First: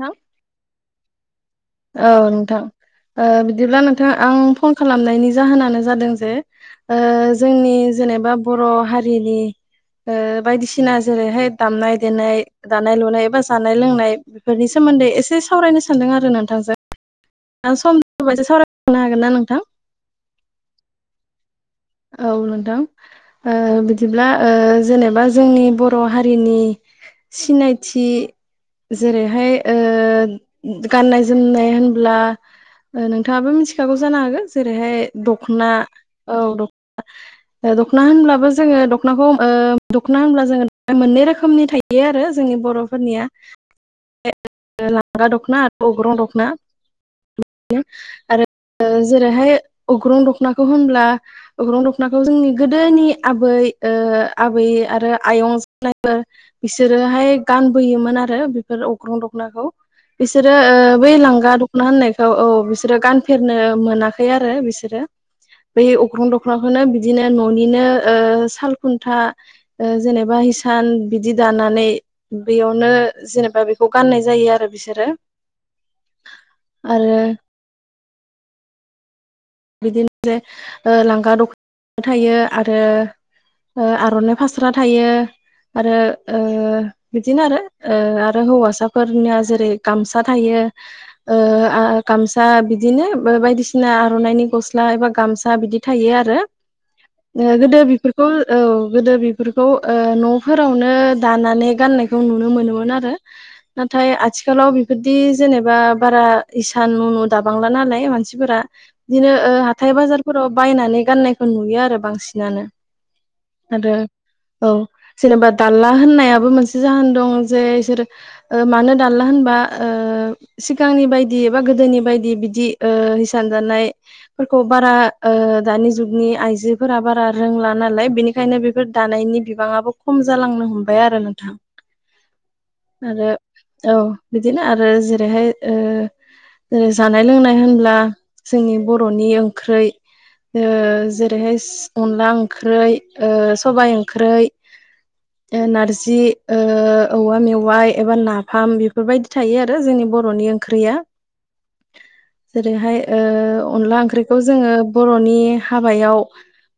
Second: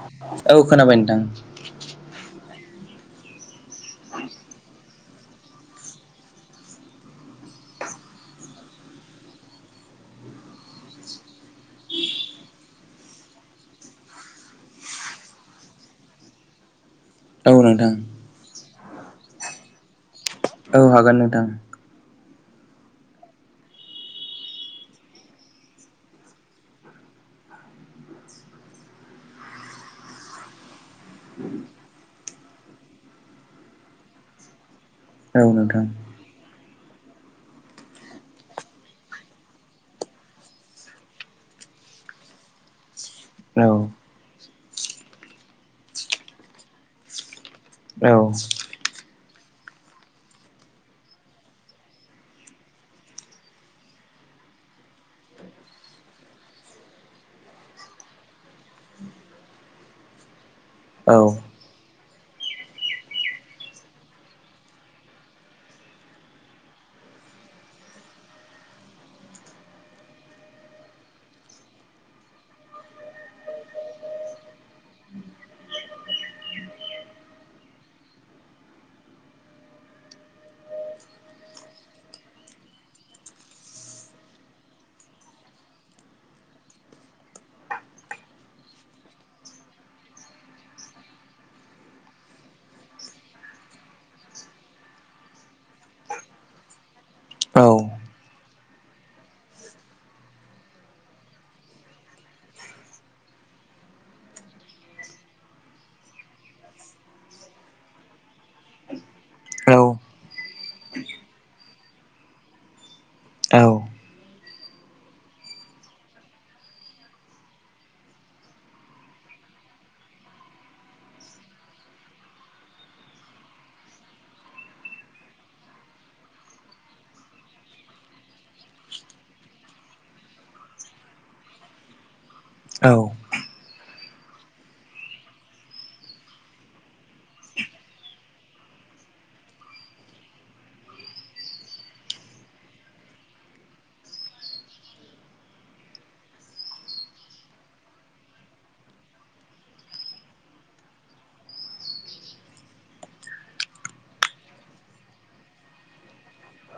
थां औ खोनाबाय नोंथां। औ नोंथां ओ बिदिब्ला नोंथां आं फन खालामनायनि जाहोनानो जादों जे ओ जोंनि जेनेबा बर' हारिनि ओ बायदिसिना जेरैहाय दामनाय देनाय, दानाय लुनाय बा जानाय लोंनाय बेफोरनि सोमोन्दै एसे सावरायनो सानदों आरोना नोंथांजों औ नोंथां सम दोङोब्ला सावरायलायनो हागोनना नोंथां? [unintelligible] औ हागोन नोंथां। औ नोंथां। ओ बिदिब्ला ओ जेनेबा जोंनि बर' हारिनि सिनायथि जेरैहाय ओ गाननाय जोमनाय होनब्ला ओ नोंथाङाबो मिथिखागौ जानो हागो जेरैहाय औ दखना नोंथां औ ओ दखना होनब्लाबो जोङो दखनाखौ ओ दखना होनब्ला जोङो मोननै रोखोमनि थायो [unintelligible] आरो जोंनि बर'फोरनिया। औ। लांगा दखना आरो अग्रं दखना [unintelligible] औ आरो ओ जेरैहाय अग्रं दखनाखौ होनब्ला अख्रं दखनाखौ जोंनि गोदोनि आबै ओ आबै आरो आयं जानायमोन बिसोरोहाय गानबोयोमोन आरो बेफोर अग्रं दखनाखौ बिसोरो ओ बे लांगा दख मा होनो इखौ औ बिसोरो गानफेरनो मोनाखै आरो बिसोरो बै अख्रं द खनाखोनो बिदिनो न'निनो ओ साल खुन्था ओ जेनेबा हिसान बिदि दानानै बेयावनो जेनेबा बेखौ गाननाय जायो आरो बिसोरो। आरो बिदिनो ओ लांगा दखना थायो आरो ओ आर'नाइ फास्रा थायो। आरो ओ बिदिनो आरो ओ आरो हौवासाफोरनिया जेरै गामसा थायो। ओ आ गामसा बिदिनो बो बायदिसिना आर'नाइनि गस्ला एबा गामसा बिदि थायो आरो औ गोदो बेफोरखौ औ गोदो बेफोरखौ ओ न'फोरावनो दानानै गाननाय जों नुनो मोनोमोन आरो नाथाय आथिखालाव बेफोरदि जेनेबा बारा इसान नु नु दाबांला नालाय मानसिफोरा बिदिनो ओ हाथाय बाजारफोराव बायनानै गाननायखौ नुयो आरो बांसिनानो औ आरो औ जेनेबा दालला होननायाबो मोनसे जाहोन दं जे इसोर ओ मानो दानला होनबा ओ सिगांनि बायदि एबा गोदोनि बायदि बिदि ओ हिसान दानाय फोरखौ बारा ओ दानि जुगनि आइजोफोरा बारा रोंला नालाय बेनि खायनो बेफोर दानायनि बिबाङाबो खम जालांनो हमबाय आरो नोंथां औ आरो औ बिदिनो आरो जेरैहाय जेरै जानाय लोंनाय होनब्ला जोंनि बर'नि ओंख्रै ओ जेरैहाय अनला ओंख्रै सबाय ओंख्रै [unintelligible] ओ नारजि ओ औवा मेवाइ एबा नाफाम बेफोरबायदि थायो आरो जोंनि बर'नि ओं ख्रिया जेरैहाय ओ अनला ओंख्रिखौ जोङो बर'नि हाबायाव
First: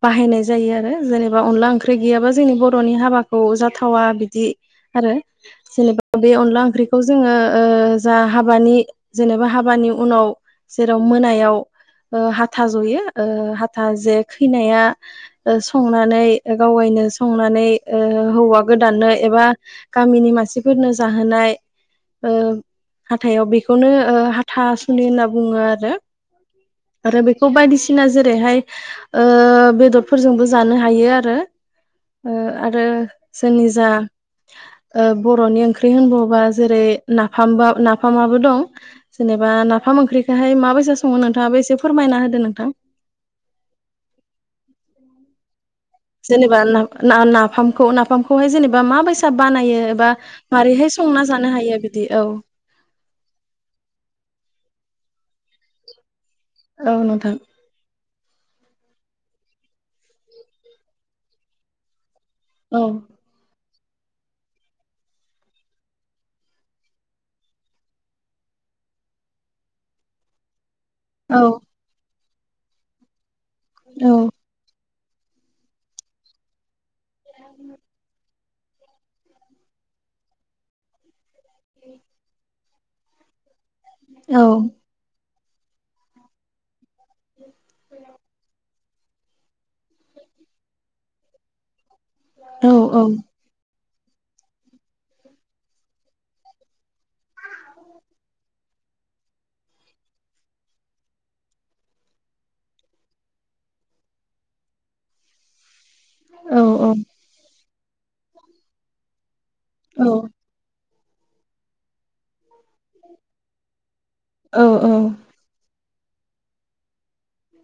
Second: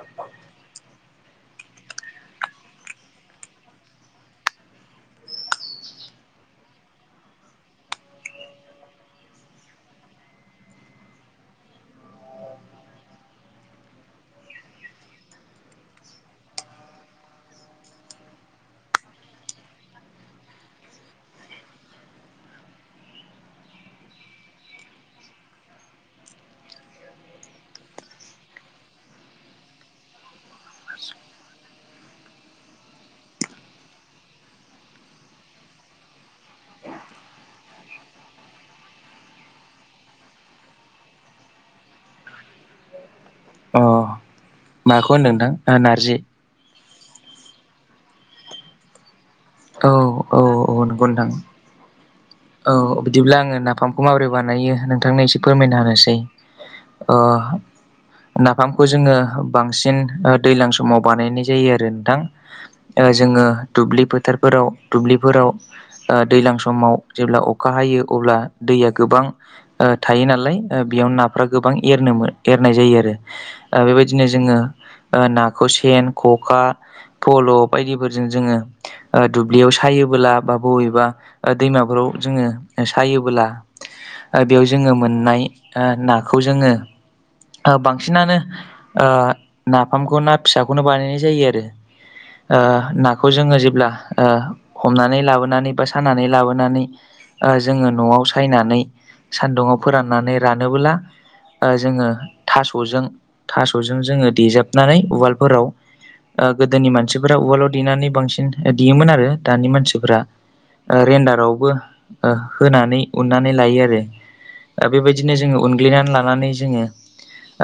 बाहायनाय जायो आरो जेनेबा अनला ओंख्रि गैयाबा जोंनि बर'नि हाबाखौ जाथावा बिदि आरो जेनेबा बे अनला ओंख्रिखौ जोङो ओ जा हाबानि जेनेबा हाबानि उनाव जेराव मोनायाव ओ हाथा जयो ओ हाथा जे खैनाया ओ संनानै गावायनो ओ संनानै हौवा गोदाननो एबा गामिनि मानसिफोरनो जाहोनाय ओ हाथाइाव बेखौनो हाथासुनि होनना बुङो आरो आरो बेखौ बायदिसिना जेरैहाय ओ बेदर फोरजोंबो जानो हायो आरो ओ आरो जोंनि जा ओ बर'नि ओंख्रि होनबबा जेरै नाफाम नाफामाबो दं जेनेबा नाफाम ओंख्रिखौहाय माबायसा सङो नोंथाङाब बो एसे फोरमायना होदो नोंथां अ माखौ होनदों नोंथां नारजि जेनेबा नाफामखौ नाफामखौहाय जेनेबा माबायसा बानायो औ एबा औ औ मारैहाय नंगौ संना नोंथां जानो हायो बिदि औ औ बिदिब्ला आङो नाफामखौ माबोरै बानायो नोंथांनो एसे फोरमायना होनोसै औ ओ नोंथां नाफामखौ जोङो बांसिन ओ दैज्लां समाव बानायनाय जायो आरो नोंथां औ ओ जोङो दुब्लि फोथारफोराव दुब्लिफोराव ओ दैज्लां समाव जेब्ला अखा हायो अब्ला दैया गोबां ओ थायो नालाय ओ बेयाव औ नाफ्रा गोबां एरनो एरनाय जायो आरो ओ औ बेबायदिनो जोङो ओ नाखौ सेन ख'खा फल' बायदिफोरजों जोङो ओ दुब्लियाव सायोबोला बा बबेबा दैमाफोराव जोङो सायोबोला औ ओ बेयाव जोङो मोननाय नाखौ जोङो ओ बांसिनानो ओ नाफामखौ ना फिसाखौनो बानायनाय जायो आरो ओ औ नाखौ जोङो जेब्ला हमनानै लाबो लाबोनानै बा सानानै लाबोनानै ओ जोङो न'आव सायनानै सान्दुङाव फोराननानै रानोब्ला ओ जोङो थास'जों थास'जों जोङो देजाबनानै उवालफोराव ओ औ गोदोनि मानसिफोरा उवालाव देनानै बांसिन देयोमोन आरो दानि औ मानसिफोरा ओ रेनदारावबो ओ होनानै उन्नानै लायो आरो बेबायदि दिनो जोङो उनग्ललिनानै लानानै जोङो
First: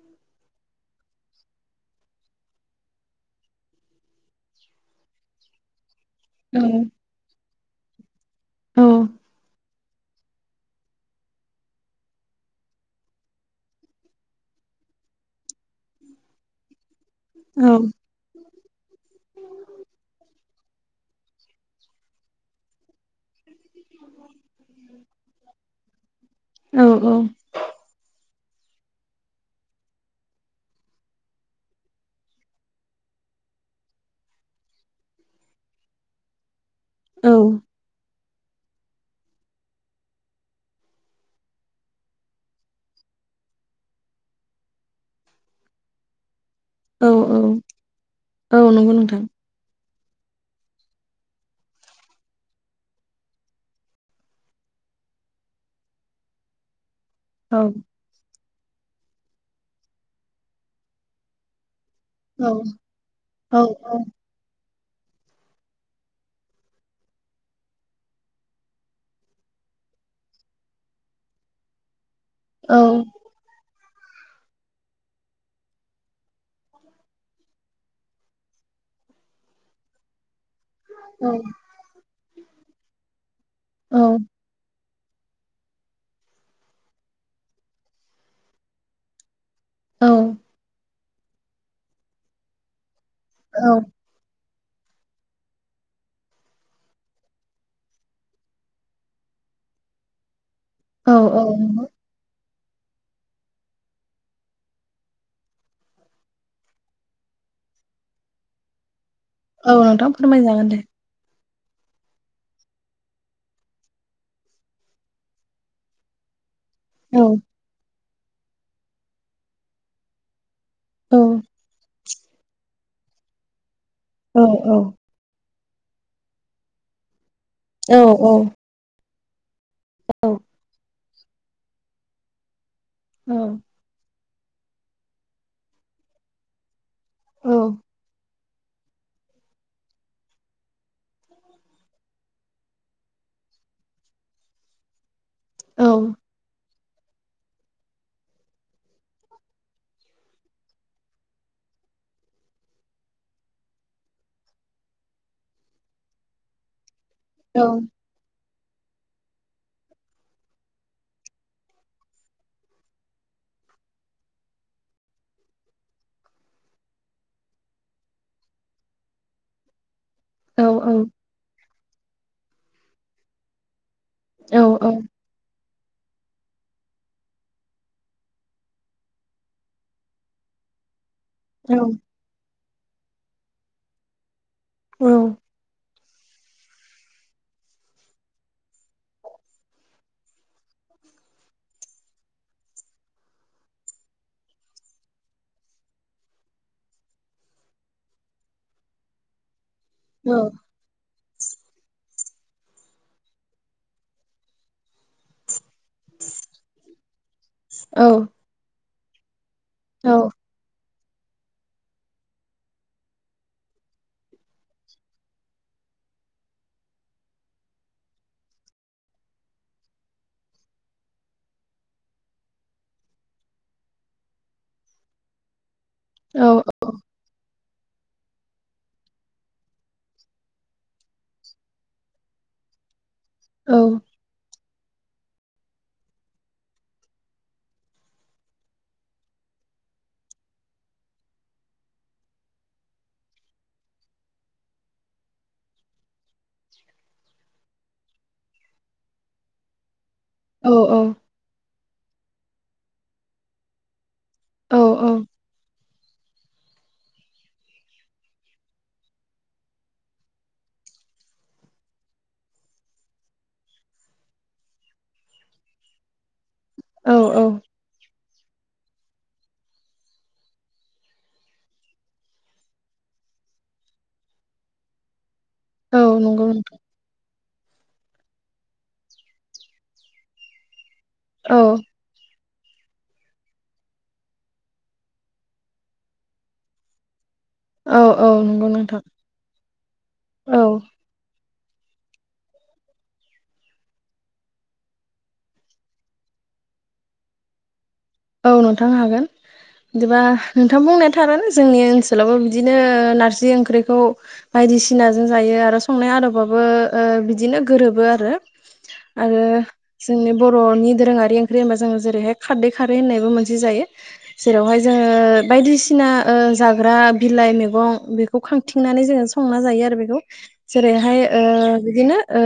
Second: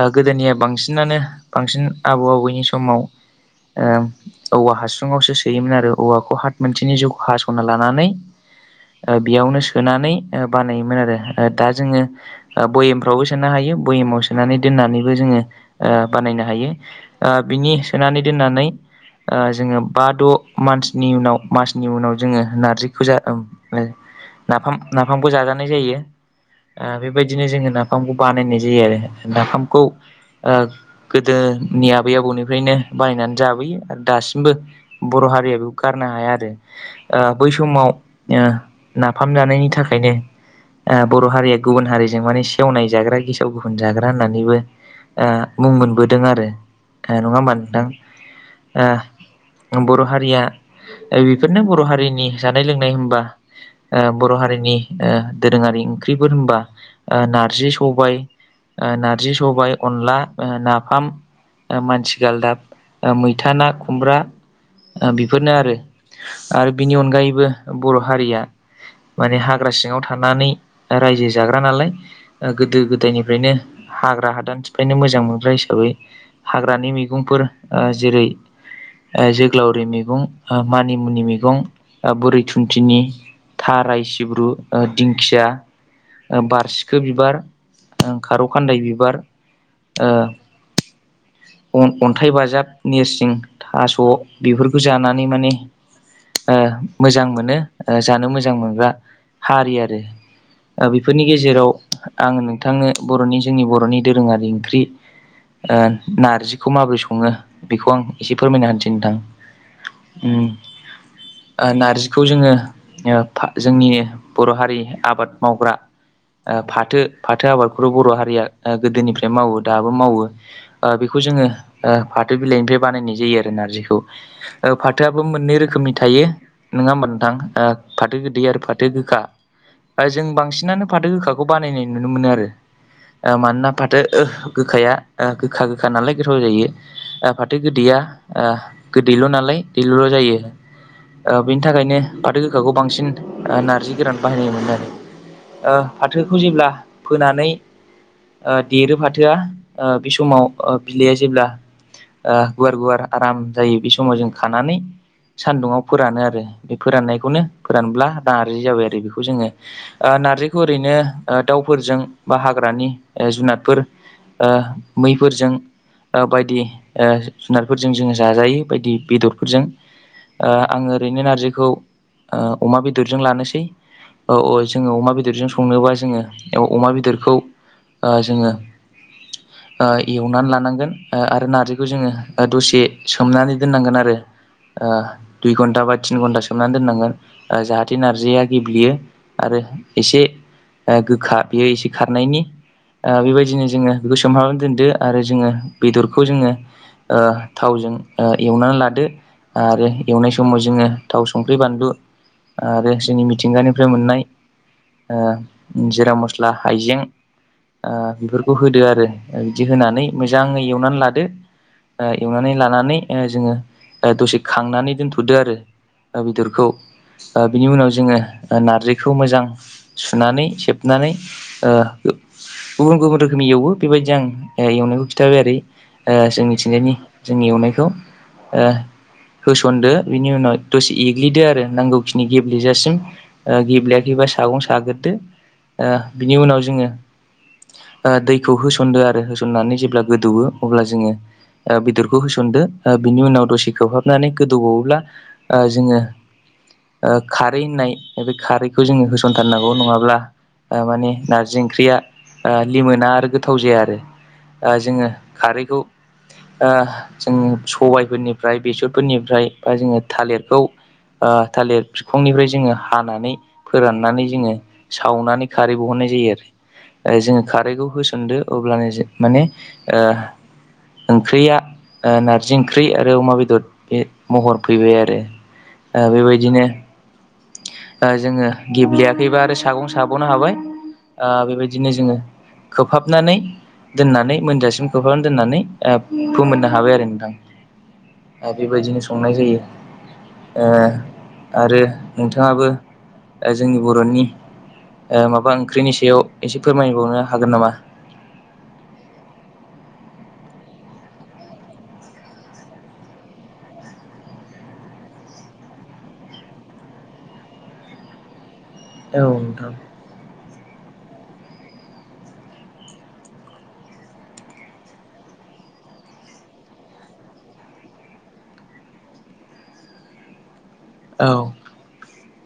ओ गोदोनिया बांसिनानो बांसिन आबौ आबौनि समाव ओ औवा हास्रुङावसो सोयोमोन आरो औवा खहाद मोनसेनि जिउखौ हास'ना लानानै बेयावनो सो नानै बानायोमोन आरो दा जोङो भयेमफ्रावबो सोनो हायो भेमाव सोनानै दोननानैबो जोङो बानायनो हायो ओ बिनि सोनानै दोननानै ओ जोङो बा द' मान्सनि उनाव मासनि उनाव ज जोङो नारजिखौ जा ओ नाफाम नाफामबो जाजानाय जायो बेबायदिनो जोङो नाफ फामखौ बानायनाय जायो आरो नाफामखौ ओ गोदोनि आबै आबौनिफ्रायनो बायनानै जाबोयो आरो दासिमबो बर' हारिया बेखौ गारनो हाया आरो बै समाव ओ‌ नाफाम जानायनि थाखायनो ओ बर' हारिया गुबुन हारिजों माने सेवनाय जाग्रा गेसेाव गुबुन जाग्रा होननानैबो ओ मुं मोनबोदों आरो औ नङा होमबा नोंथां औ आ नंगौ नोंथां बर' हारिया बेफोरनो बर' हारिनि जानाय लोंनाय होनबा बर' हारिनि दोरोङारि ओंख्रिफोर होनबा औ नारजि सबायाइ नारजि सबाय अनला नाफाम मानसि औ गालदाब मैथा औ ना खुमब्रा बेफोरनो आरो आरो बिनि अनगायैबो बर' हारिया माने हाग्रा सिङाव थानानै रायजो जाग्रा नालाय औ गोदो गोदायनिफ्राय ओरैनो हाग्रा हादान सिफायनो मोजां मोनग्रा हिसाबै हाग्रानि मैगंफोर जेरै जोगोलावरि मैगं मानिमुनि औ मैगं बुरै थुन्थिनि थाराइ सिब ब्रु दिंखिया बारसिखो बिबार खारौ खान्दाय बिबार औ ओ अन्थाइ बाजाब नेरसिं थास' बेफोरखौ जानानै माने मोजां मोनो जानो मोजां मोनग्रा हारि आरो औ बेफोरनि गेजेराव औ आङो नोंथांनो बर'नि जोंनि बर'नि दोरोङारि ओंख्रि ओ नारजिखौ माबोरै सङो बेखौ आं एसे फोरमायनो हानोसै नोंथां औ नोंथां उम फोरमायजागोन दे नारजिखौ जोङो जोंनि बर' हारि आबाद मावग्रा फाथो औ फाथो आबादखौथ' बर' हारिया गोदोनिफ्राय मावो दाबो मावो औ बेखौ जोङो फाथो बिलाइनिफ्राय बानायनाय जायो आरो नारजिखौ औ औ फाथोआ बो मोननै रोखोमनि थायो नङा होमबा नोंथां फाथो गोदै औ आरो फाथो गोखा जों बांसिनानो फाथो गोखाखौ बानायनाय नुनो मोनो आरो मानोना फाथो गोखाया गोखा गोखा नालाय गोथाव जायो फाथो गोदैया गोदैल' नालाय दैल'ल' जायो बेनि थाखायनो फाथो गोखाखौ बांसिन नार्जि गोरान बाहायनाय मोनोन आरो ओ औ फाथोखौ जेब्ला फोनानै देरो फाथोआ बे समाव बिलाइया जेब्ला गुवार गुवार आराम जायो बे समाव जों खानानै सानदुङाव फोरानो आरो बे फोराननायखौनो औ औ फोरानब्ला दा आरजि जाबाय आरो बेखौ जोङो नार्जिखौ ओरैनो दाउफोरजों बा हाग्रानि जुनादफोर ओ मैफोरजों बायदि जुनारफोरजों जोङो जाजायो बायदि बेदरफोरजों औ आङो ओरैनो नारजिखौ अमा बेदरजों लानोसै औ औ जोङो अमा बेदरजों संनोबा जोङो अमा बेदरखौ जोङो ओ एवनानै लानांगोन ओ आरो औ नारजिखौ जोङो दसे सोमनानै दोननांगोन आरो औ दुइ घन्टा बा थिन घन्टा सोमनानै दोननांगोन जाहाथे नार्जिया गेब्लेयो। आरो एसे गोखा बेयो एसे खारनायनि ओ बेबायदिनो जोङो बेखौ सोमहाबनानै दोनदो आरो जोङो बेदरखौ जोङो ओ थावजों एवनानै लादो आरो औ एवनाय समाव जोङो थाव संख्रि बानलु आरो जोंनि मिथिंगानिफ्राय मोननाय ओ जिरा मस्ला हाइजें औ बेफोरखौ होदो आरो बिदि होनानै औ मोजाङै एवनानै लादो ओ एवनानै लानानै जोङो दसे खांनानै दोनथ'दो आरो बेदरखौ बिनि उनाव जोङो नारजिखौ मोजां सुनानै सेबनानै ओ गुबुन गुबुन रोखोमनि एवो बेबायदि आं एवनायखौ खिन्थाबाय ओरै ओ औ जोंनिथिंजायनि जोंनि एवनायखौ ओ नयदो बिनि उनाव दसे एग्लिदो आरो नांगौखिनि गेब्लेजासिम। गेब्लेयाखैबा सागं साग्रोदो बिनि उनाव जोङो दैखौ होसनदो आरो होसननानै जेब्ला गोदौवो अब्ला जोङो ओ बेदरखौ होसनदो बिनि उनाव दसे खोबहाबनानै गोदौबावोब्ला ओ जोङो खारै होननाय बे खारैखौ जोङो होसनथारनांगौ नङाब्ला माने नारजि ओंख्रिया लिमोना आरो गोथाव जाया आरो जोङो खारैखौ ओ जोङो सबायफोरनिफ्राय बेसरफोरनिफ्राय बा जोङो थालिरखौ ओ थालिर बिखांनिफ्राय जोङो हानानै फोराननानै जोङो सावनानै खारै बहरनाय जायो औ आरो जोङो खारैखौ होसनदो। अब्लाजों माने ओ ओंख्रिया नारजि ओंख्रि आरो अमा बेदर बे महर फैबाय आरो औ ओ नंगौ बेबायदिनो नोंथां जोङो गेब्लेयाखैबा आरो सागं साबावनो हाबाय औ बेबायदिनो जोङो खोबहाबनानै दोननानै मोनजासिम खोबहाबनानै दोननानै फोमोननो हाबाय आरो नोंथां। औ औ आरो नंगौ बेबायदिनो नोंथां संनाय जायो औ ओ आरो नोंथाङाबो दा जोंनि बर'नि ओ माबा ओंख्रिनि सायाव एसे फोरमायबावनो हागोन नामा? औ नोंथां हागोन। बिदिबा नोंथां बुंनाय थारोन जोंनि ओनसोलावबो बिदिनो नारजि ओंख्रिखौ बायदिसिनाजों जायो आरो संनाय आदबाबो ओ बिदिनो गोरोबो आरो औ आरो नोंथां जोंनि बर'नि दोरोङारि ओंख्रि होनबा जोडों जेरैहाय खारदै खारै होननायबो मोनसे जायो। जेरावहाय जोङो बायदिसिना ओ जाग्रा बिलाइ मैगं बे बेखौ खांथिंनानै जोङो संना जायो आरो बेखौ जेरैहाय औ बिदिनो औ।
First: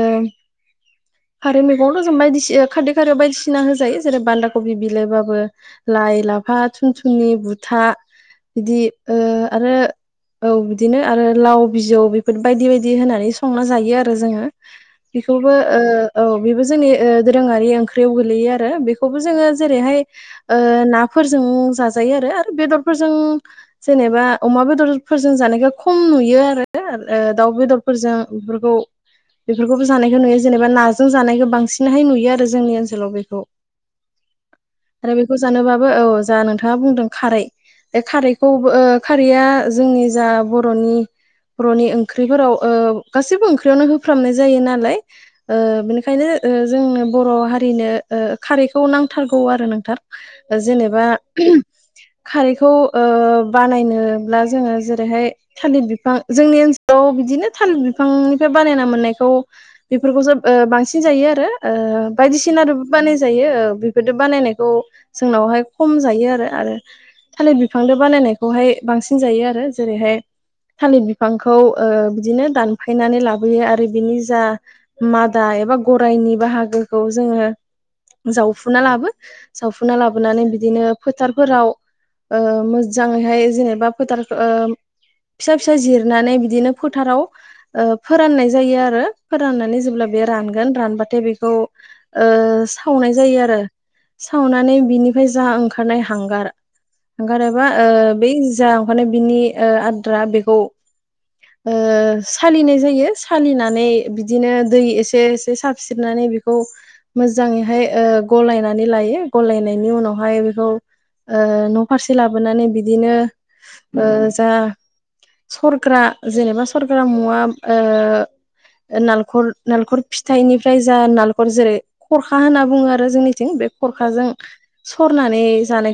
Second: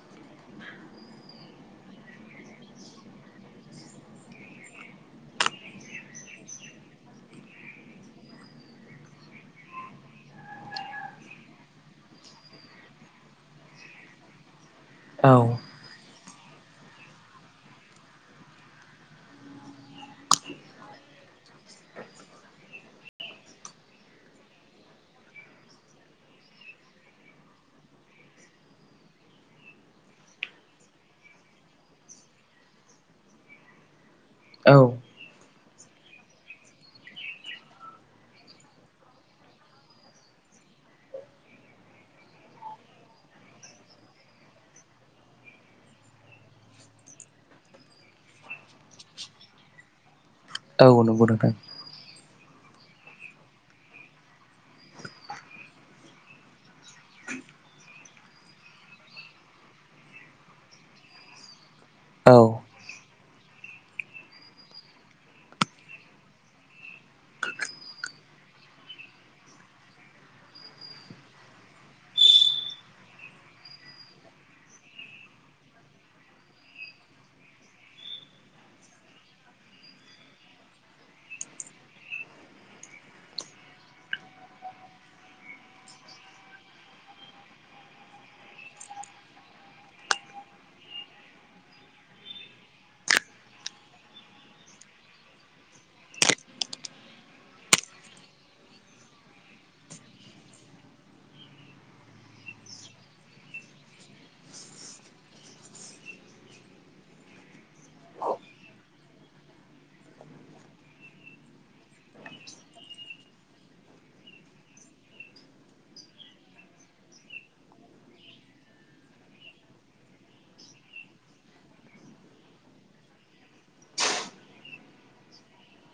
खारै मैगंथ' जों बायदिसिना खारदै खारियाव बायदिसिना होजायो जेरै बान्दा कबि बिलाइबाबो। लाइ, लाफा, थुन -थनि, बुथा बिदि ओ आरो औ बिदिनो आरो लाव बिजौ बेफोर बायदि बायदि होनानै संना जायो आरो जोङो। औ बेखौबो ओ औ बेबो जोंनि दोरोङारि ओंख्रियाव गोगलैयो आरो बेखौबो जोङो जेरैहाय ओ नाफोरजों जाजायो आरो आरो बेदरफोरजों जेनेबा अमा बेदरफोरजों जानायखौ खम नुयो आरो दाउ बेदर फोर बेफोरखौ बेफोरखौबो जानायखौ नुयो जेनेबा ना जों जानायखौ बांसिनहाय नुयो आरो जोंनि ओनसोलाव बेखौ। औ आरो बेखौ जानोबाबो औ जा नोंथाङा बुंदों खारै बे खारैखौबो ओ खारैया जोंनि जा बर'नि बर'नि ओंख्रिफोराव ओ गासैबो ओंख्रियावनो होफ्रामनाय जायो नालाय ओ बिनिखायनो ओ जोंनो बर' हारिनो ओ खारैखौ नांथारगौ आरो नोंथां। औ जेनेबा नंगौ नोंथां खारैखौ ओ बानायनोब्ला जोङो जेरैहाय थालिर बिफां जोंनि ओनसोलाव बिदिनो थालिर बिफांनिफ्राय बानायना मोननायखौ बेफोरखौसो ओ बांसिन जायो आरो ओ औ बायदिसिना बानायजायो बेफोर बानायनायखौ जोंनावहाय खम जायो आरो आरो थालिर बिफांदो बानायनायखौहाय बांसिन जायो आरो जेरैहाय थालिर बिफांखौ ओ बिदिनो दानफायनानै लाबोयो आरो बिनि जा मादा एबा गराइनि बाहागोखौ जोङो जावफुना लाबो जावफुना लाबोनानै बिदिनो फोथारफोराव ओ मोजाङैहाय जेनेबा फोथारखौ ओ फिसा फिसा जिरनानै बिदिनो फोथाराव ओ फोराननाय जायो आरो फोराननानै जो अब्ला बे रानगोन रानबाथाय बेखौ ओ सावनाय जायो आरो। सावनानै बिनिफ्राय जा ओंखारनाय हांगार ओंखारोबा ओ बै जा ओंखारनाय बिनि आद्रा बेखौ ओ सालिनाय जायो सालिनानै बिदिनो दै एसे एसे साब सिननानै बेखौ मोजाङैहाय ओ गलायनानै लायो गलायनायनि उनावहाय बेखौ ओ न'फारसे लाबोनानै बिदिनो ओ जा सरग्रा जेनेबा सरग्रा मुवा ओ नालेखर नालेखर फिथाइनिफ्राय जा नालेखर जेरै खरखा होनना बुङो आरो जोंनिथिं बे खरखाजों सरनानै जानायखौ